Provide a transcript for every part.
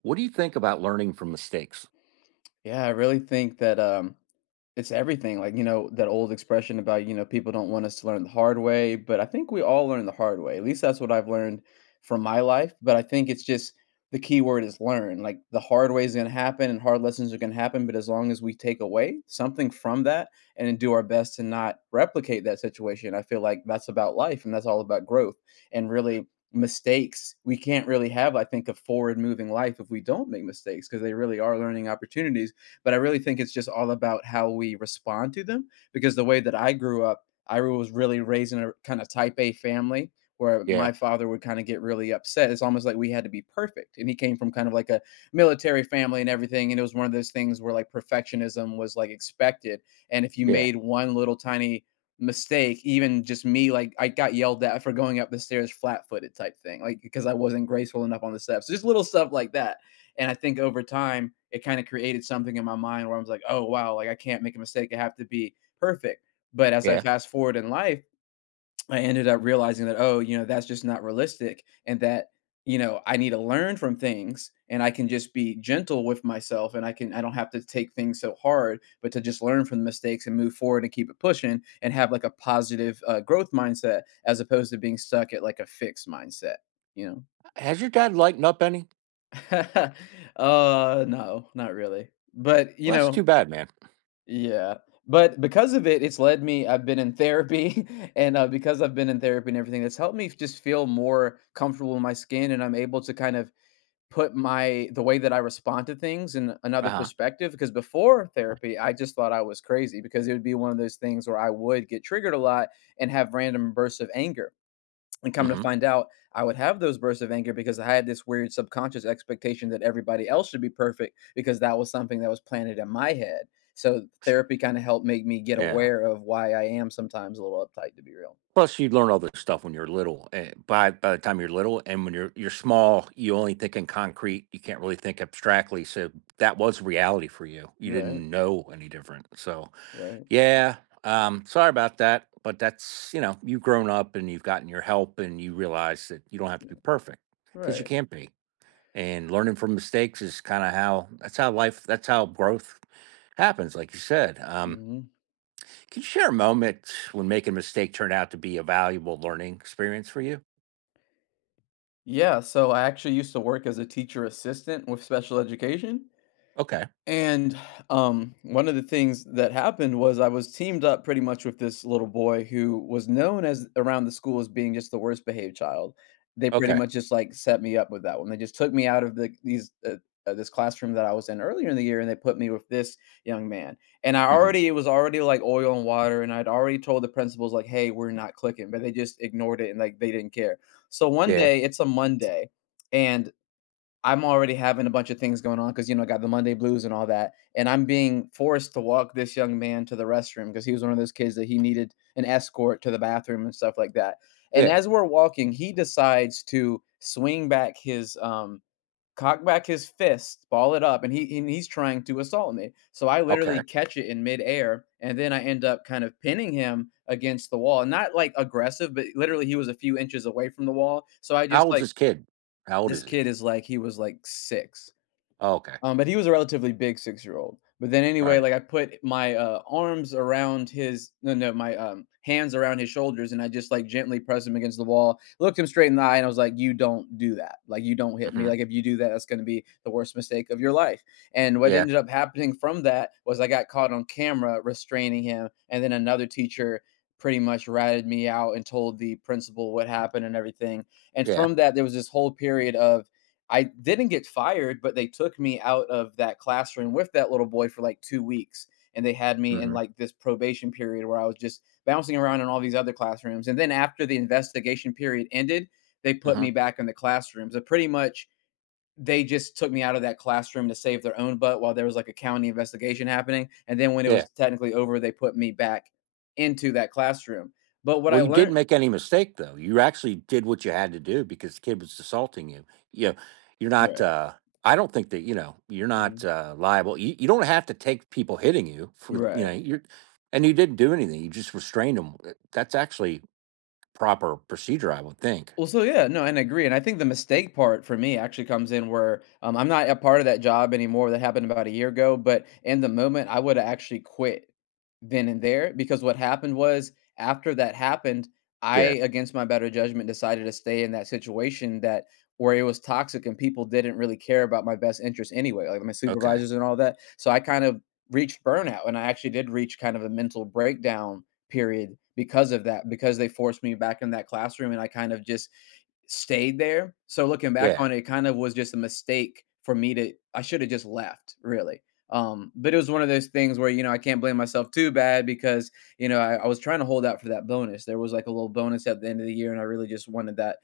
What do you think about learning from mistakes? Yeah, I really think that it's everything. Like, you know, that old expression about, you know, people don't want us to learn the hard way, but I think we all learn the hard way. At least that's what I've learned from my life, but I think it's just the key word is learn. Like the hard way is going to happen and hard lessons are going to happen, but as long as we take away something from that and then do our best to not replicate that situation, I feel like that's about life and that's all about growth and really mistakes. We can't really have, I think, a forward moving life if we don't make mistakes because they really are learning opportunities, but I really think it's just all about how we respond to them because the way that I grew up, I was really raised in a kind of type A family where Yeah, my father would kind of get really upset. It's almost like we had to be perfect. And he came from kind of like a military family and everything. And it was one of those things where like perfectionism was like expected. And if you yeah, made one little tiny mistake, even just me, like I got yelled at for going up the stairs flat footed type thing, like because I wasn't graceful enough on the steps. Just little stuff like that. And I think over time, it kind of created something in my mind where I was like, oh, wow, like I can't make a mistake. I have to be perfect. But as I yeah. fast forward in life, I ended up realizing that, oh, you know, that's just not realistic and that, you know, I need to learn from things and I can just be gentle with myself and I can, I don't have to take things so hard, but to just learn from the mistakes and move forward and keep it pushing and have like a positive growth mindset as opposed to being stuck at like a fixed mindset, you know? Has your dad lightened up any? No, not really. But, you Well, that's too know, bad, man. yeah. But because of it, it's led me I've been in therapy, and because I've been in therapy and everything, it's helped me just feel more comfortable in my skin, and I'm able to kind of put my the way that I respond to things in Uh another huh. perspective. Because before therapy, I just thought I was crazy because it would be one of those things where I would get triggered a lot and have random bursts of anger. And come to Mm-hmm. find out, I would have those bursts of anger because I had this weird subconscious expectation that everybody else should be perfect because that was something that was planted in my head. So therapy kind of helped make me get Yeah. aware of why I am sometimes a little uptight to be real. Plus, you learn all this stuff when you're little. By the time you're little, and when you're small, you only think in concrete. You can't really think abstractly. So that was reality for you. You Right. didn't know any different. So Right. yeah. Sorry about that. But that's you know you've grown up and you've gotten your help and you realize that you don't have to Yeah. be perfect because you Right. can't be. And learning from mistakes is kind of how that's how life that's how growth happens, like you said. Hmm. Can you share a moment when making a mistake turned out to be a valuable learning experience for you? Yeah. So I actually used to work as a teacher assistant with special education. Okay. And, one of the things that happened was I was teamed up pretty much with this little boy who was known as around the school as being just the worst behaved child. They pretty Okay. much just, like, set me up with that one. They just took me out of the these, this classroom that I was in earlier in the year, and they put me with this young man. And I Hmm. already it was already like oil and water, and I'd already told the principals, like, "Hey, we're not clicking," but they just ignored it and, like, they didn't care. So one Yeah. day, it's a Monday, and I'm already having a bunch of things going on because, you know, I got the Monday blues and all that, and I'm being forced to walk this young man to the restroom because he was one of those kids that he needed an escort to the bathroom and stuff like that, and Yeah. as we're walking, he decides to swing back his, cock back his fist, ball it up, and he's trying to assault me, so I literally Okay. catch it in midair, and then I end up kind of pinning him against the wall, not, like, aggressive, but literally he was a few inches away from the wall, so I How just, old's like, this kid? How old this is he? kid is like he was, like, 6. Oh, okay. But he was a relatively big 6-year-old. But then All anyway, right. like I put my arms around his no, my hands around his shoulders, and I just like gently pressed him against the wall, looked him straight in the eye, and I was like, "You don't do that. Like you don't hit me. Mm-hmm. Like if you do that, that's going to be the worst mistake of your life." And what Yeah. ended up happening from that was I got caught on camera restraining him, and then another teacher pretty much ratted me out and told the principal what happened and everything. And Yeah. from that, there was this whole period of I didn't get fired, but they took me out of that classroom with that little boy for like 2 weeks, and they had me in, Mm-hmm. like, this probation period where I was just bouncing around in all these other classrooms, and then after the investigation period ended, they put Mm-hmm. me back in the classroom, so pretty much, they just took me out of that classroom to save their own butt while there was, like, a county investigation happening, and then when it Yeah. was technically over, they put me back into that classroom, but what Well, I you didn't learned make any mistake though. You actually did what you had to do because the kid was assaulting you. You know, you're not Right, I don't think that, you know, you're not mhm, liable. You don't have to take people hitting you for, you right. know, you're and you didn't do anything. You just restrained them. That's actually proper procedure, I would think. Well, so yeah, no, and I agree. And I think the mistake part for me actually comes in where I'm not a part of that job anymore. That happened about a year ago. But in the moment, I would have actually quit then and there because what happened was after that happened, Yeah. I, against my better judgment, decided to stay in that situation that where it was toxic and people didn't really care about my best interest anyway, like my Okay. supervisors and all that. So I kind of reached burnout and I actually did reach kind of a mental breakdown period because of that, because they forced me back in that classroom and I kind of just stayed there. So looking back Yeah. on it, it kind of was just a mistake for me to I should have just left, really. But it was one of those things where, you know, I can't blame myself too bad because, you know, I was trying to hold out for that bonus. There was like a little bonus at the end of the year and I really just wanted that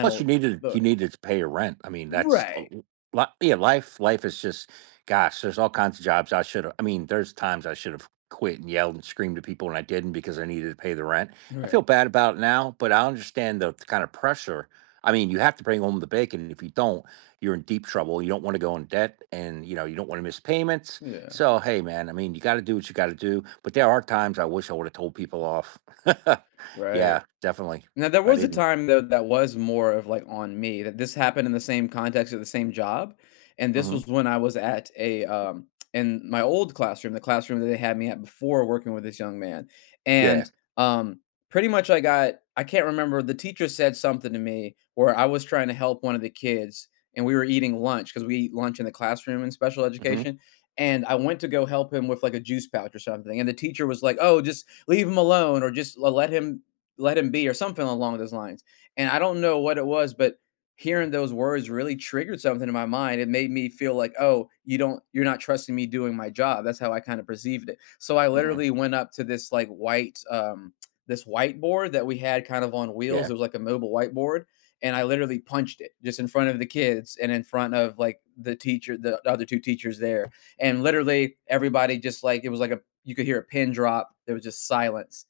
Plus, you needed you bonus. needed to pay your rent. I mean, that's a l- Right. li- yeah. Life is just gosh. There's all kinds of jobs I should have. I mean, there's times I should have quit and yelled and screamed at people, and I didn't because I needed to pay the rent. I feel Right. bad about it now, but I understand the kind of pressure. I mean, you have to bring home the bacon. If you don't, you're in deep trouble. You don't want to go in debt, and you know you don't want to miss payments. Yeah. So, hey, man, I mean, you got to do what you got to do. But there are times I wish I would have told people off. Right. yeah, definitely, Now, there I was a didn't. time, though, that was more of, like, on me, that this happened in the same context of the same job, and this Hmm. was when I was at a, in my old classroom, the classroom that they had me at before working with this young man, and, Yeah. um, pretty much I got I can't remember, the teacher said something to me where I was trying to help one of the kids, and we were eating lunch because we eat lunch in the classroom in special Mhm, education, and I went to go help him with, like, a juice pouch or something, and the teacher was like, "Oh, just leave him alone or just le let him be or something along those lines. And I don't know what it was, but hearing those words really triggered something in my mind. It made me feel like, oh, you don't, you're not trusting me doing my job. That's how I kind of perceived it. So I mhm, literally went up to this like this whiteboard that we had kind of on yeah, wheels. It was like a mobile whiteboard. And I literally punched it just in front of the kids and in front of like the teacher, the other two teachers there. And literally everybody just like, it was like a, you could hear a pin drop. There was just silence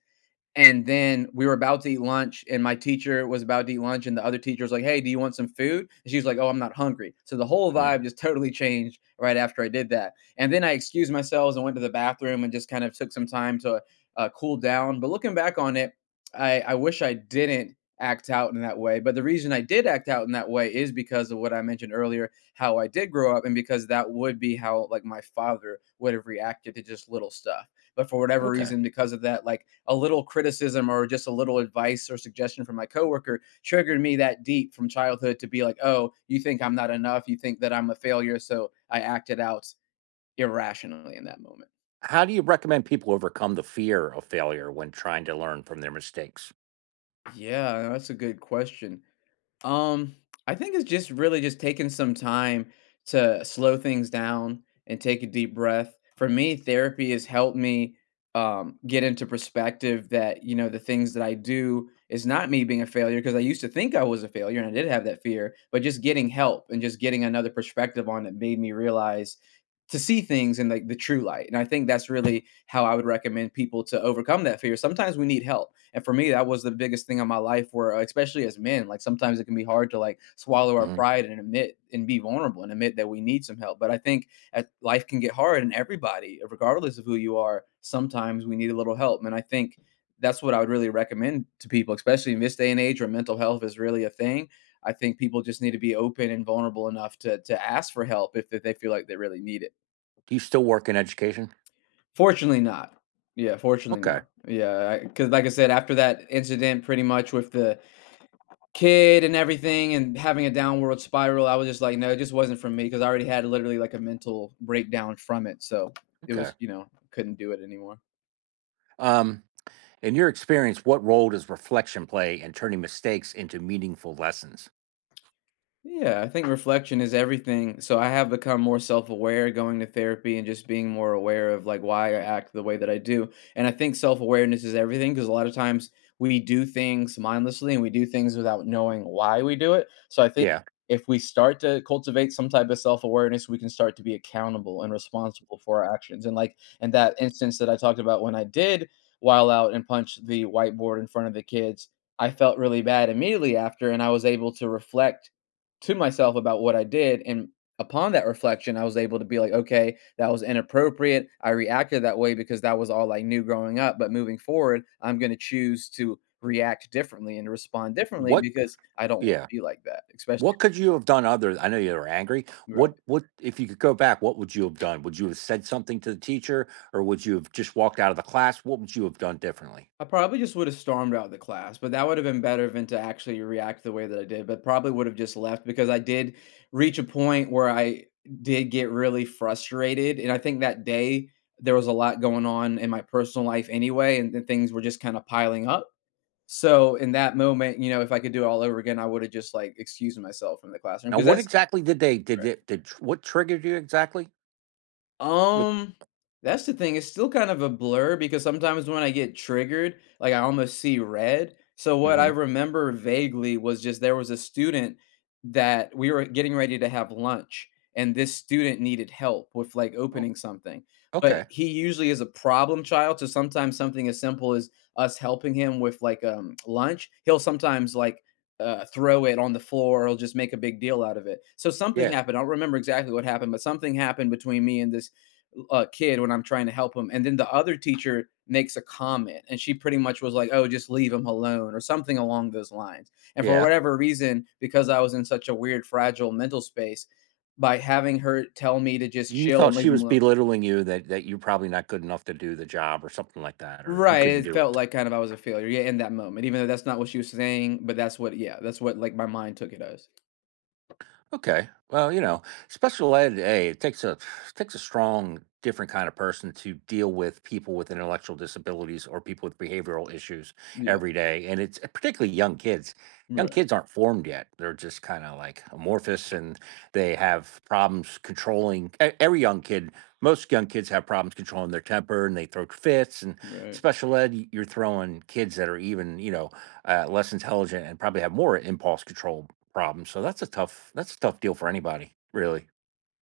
and then we were about to eat lunch, and my teacher was about to eat lunch, and the other teacher was like, "Hey, do you want some food?" And she was like, "Oh, I'm not hungry." So the whole mm, vibe just totally changed right after I did that. And then I excused myself and went to the bathroom and just kind of took some time to cool down. But looking back on it, I wish I didn't act out in that way. But the reason I did act out in that way is because of what I mentioned earlier, how I did grow up, and because that would be how like my father would have reacted to just little stuff. But for whatever okay. reason, because of that, like a little criticism or just a little advice or suggestion from my coworker triggered me that deep from childhood to be like, oh, you think I'm not enough. You think that I'm a failure. So I acted out irrationally in that moment. How do you recommend people overcome the fear of failure when trying to learn from their mistakes? Yeah, that's a good question. Um, I think it's just really just taking some time to slow things down and take a deep breath. For me, therapy has helped me get into perspective that, the things that I do is not me being a failure because I used to think I was a failure and I did have that fear, but just getting help and just getting another perspective on it made me realize to see things in like the true light. And I think that's really how I would recommend people to overcome that fear. Sometimes we need help. And for me, that was the biggest thing in my life where especially as men, like sometimes it can be hard to like swallow our Mhm. pride and admit and be vulnerable and admit that we need some help. But I think as life can get hard and everybody, regardless of who you are, sometimes we need a little help. And I think that's what I would really recommend to people, especially in this day and age where mental health is really a thing. I think people just need to be open and vulnerable enough to ask for help if they feel like they really need it. Do you still work in education? Fortunately not. Yeah, fortunately, Okay, no. Yeah, cause like I said, after that incident pretty much with the kid and everything and having a downward spiral, I was just like, "No, it just wasn't for me. Cause I already had literally, like, a mental breakdown from it, so it okay. was, you know, couldn't do it anymore." Um, in your experience, what role does reflection play in turning mistakes into meaningful lessons? Yeah, I think reflection is everything. So I have become more self-aware going to therapy and just being more aware of like why I act the way that I do. And I think self-awareness is everything because a lot of times we do things mindlessly and we do things without knowing why we do it. So I think Yeah. if we start to cultivate some type of self-awareness, we can start to be accountable and responsible for our actions. And like in that instance that I talked about when I did while out and punch the whiteboard in front of the kids, I felt really bad immediately after and I was able to reflect to myself about what I did, and upon that reflection, I was able to be like, "Okay, that was inappropriate. I reacted that way because that was all I knew growing up, but moving forward, I'm gonna choose to react differently and respond differently What because I don't wanna yeah. be like that, especially." What could you have done other I know you were angry. What if you could go back, what would you have done? Would you have said something to the teacher or would you have just walked out of the class? What would you have done differently? I probably just would have stormed out of the class, but that would have been better than to actually react the way that I did, but probably would have just left because I did reach a point where I did get really frustrated. And I think that day there was a lot going on in my personal life anyway, and then things were just kind of piling up. So in that moment, you know, if I could do it all over again, I would have just like excused myself from the classroom Now, because what that's— exactly did they did it did tr what triggered you exactly? With Um, that's the thing. It's still kind of a blur because sometimes when I get triggered, like I almost see red. So what I mhm. remember vaguely was just there was a student that we were getting ready to have lunch, and this student needed help with like Oh, opening something. But okay. he usually is a problem child, so sometimes something as simple as us helping him with like lunch, he'll sometimes like throw it on the floor or he'll just make a big deal out of it. So something Yeah, happened. I don't remember exactly what happened, but something happened between me and this kid when I'm trying to help him. And then the other teacher makes a comment, and she pretty much was like, "Oh, just leave him alone," or something along those lines. And for yeah. whatever reason, because I was in such a weird, fragile mental space, by having her tell me to just You chill thought and she leave him was alone. belittling you, that you're probably not good enough to do the job or something like that, or you Right, couldn't it do felt it. like kind of I was a failure, yeah, in that moment, even though that's not what she was saying, but that's what, yeah, that's what like my mind took it as. Okay. Well, you know, special ed, hey, it takes a strong, different kind of person to deal with people with intellectual disabilities or people with behavioral issues Yeah, every day, and it's particularly young kids. Young right, kids aren't formed yet; they're just kind of like amorphous, and they have problems controlling. Every young kid, most young kids have problems controlling their temper, and they throw fits. And right. special ed, you're throwing kids that are even, you know, less intelligent and probably have more impulse control problem, so that's a tough deal for anybody, really.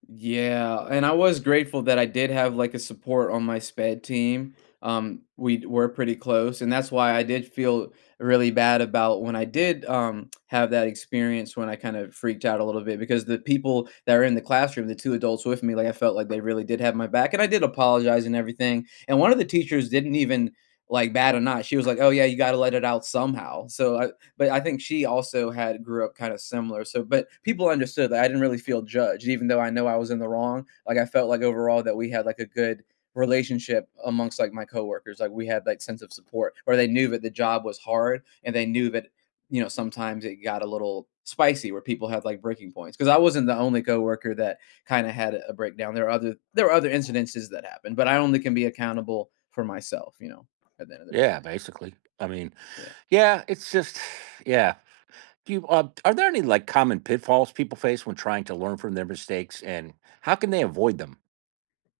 Yeah, and I was grateful that I did have, like, a support on my SPED team. We were pretty close, and that's why I did feel really bad about when I did, have that experience when I kind of freaked out a little bit because the people that were in the classroom, the two adults with me, like, I felt like they really did have my back, and I did apologize and everything, and one of the teachers didn't even, like, bad or not. She was like, "Oh, yeah, you gotta let it out somehow." So I, but I think she also had grew up kind of similar. So, but people understood that I didn't really feel judged, even though I know I was in the wrong. Like I felt like overall that we had like a good relationship amongst like my coworkers. Like we had like sense of support, or they knew that the job was hard, and they knew that, you know, sometimes it got a little spicy where people had like breaking points. Because I wasn't the only coworker that kind of had a breakdown. There were other incidences that happened, but I only can be accountable for myself. You know, at the end of the day. Yeah, basically. I mean, Yeah. yeah, it's just yeah. Do you, are there any like common pitfalls people face when trying to learn from their mistakes, and how can they avoid them?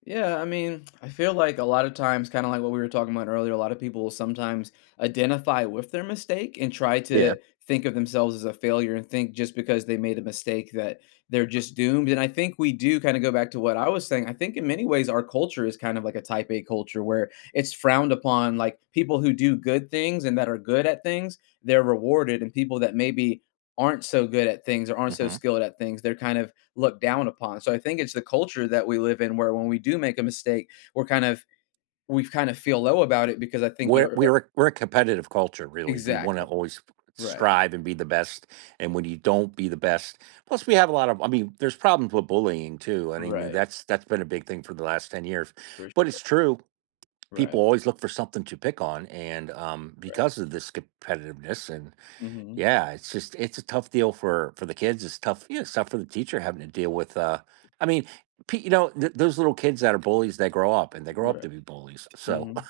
Yeah, I mean, I feel like a lot of times, kind of like what we were talking about earlier, a lot of people will sometimes identify with their mistake and try Yeah. to think of themselves as a failure and think just because they made a mistake that they're just doomed. And I think we do kind of go back to what I was saying. I think in many ways, our culture is kind of like a type A culture where it's frowned upon, like people who do good things and that are good at things, they're rewarded, and people that maybe aren't so good at things or aren't so Hmm. skilled at things, they're kind of looked down upon. So I think it's the culture that we live in where when we do make a mistake, we kind of feel low about it because I think We're our— we're a- we're a competitive culture, really. We want to Exactly. always Right. strive and be the best, and when you don't be the best, plus we have a lot of. I mean, there's problems with bullying too. And I mean, Right. that's been a big thing for the last 10 years, For s— but it's true. People Right, always look for something to pick on, and right. because of this competitiveness and Mhm. yeah, it's just it's a tough deal for the kids. It's tough. Yeah, it's tough for the teacher having to deal with i mean those little kids that are bullies. They grow up and they grow up Right. to be bullies. So Mhm.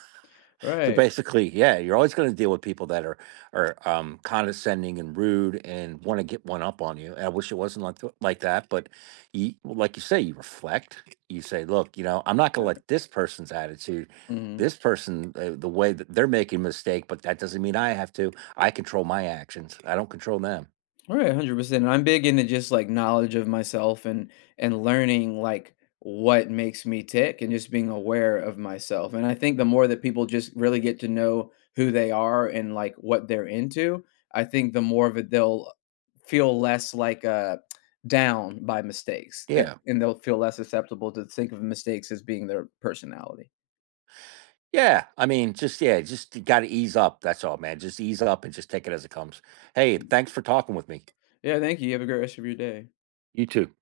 so Right. basically, yeah, you're always going to deal with people that are condescending and rude and want to get one up on you. And I wish it wasn't like like that, but you, well, like you say, you reflect. You say, look, you know, I'm not going to Right. let this person's attitude, Mhm. this person, the way that they're making a mistake, but that doesn't mean I have to. I control my actions. I don't control them. All right, 100%. And I'm big into just like knowledge of myself and learning like what makes me tick and just being aware of myself. And I think the more that people just really get to know who they are and like what they're into, I think the more of it they'll feel less like down by mistakes Yeah, and they'll feel less susceptible to think of mistakes as being their personality. yeah. I mean, just yeah, just got to ease up. That's all, man. Just ease up and just take it as it comes. Hey, thanks for talking with me. Yeah, thank you. You have a great rest of your day. You too.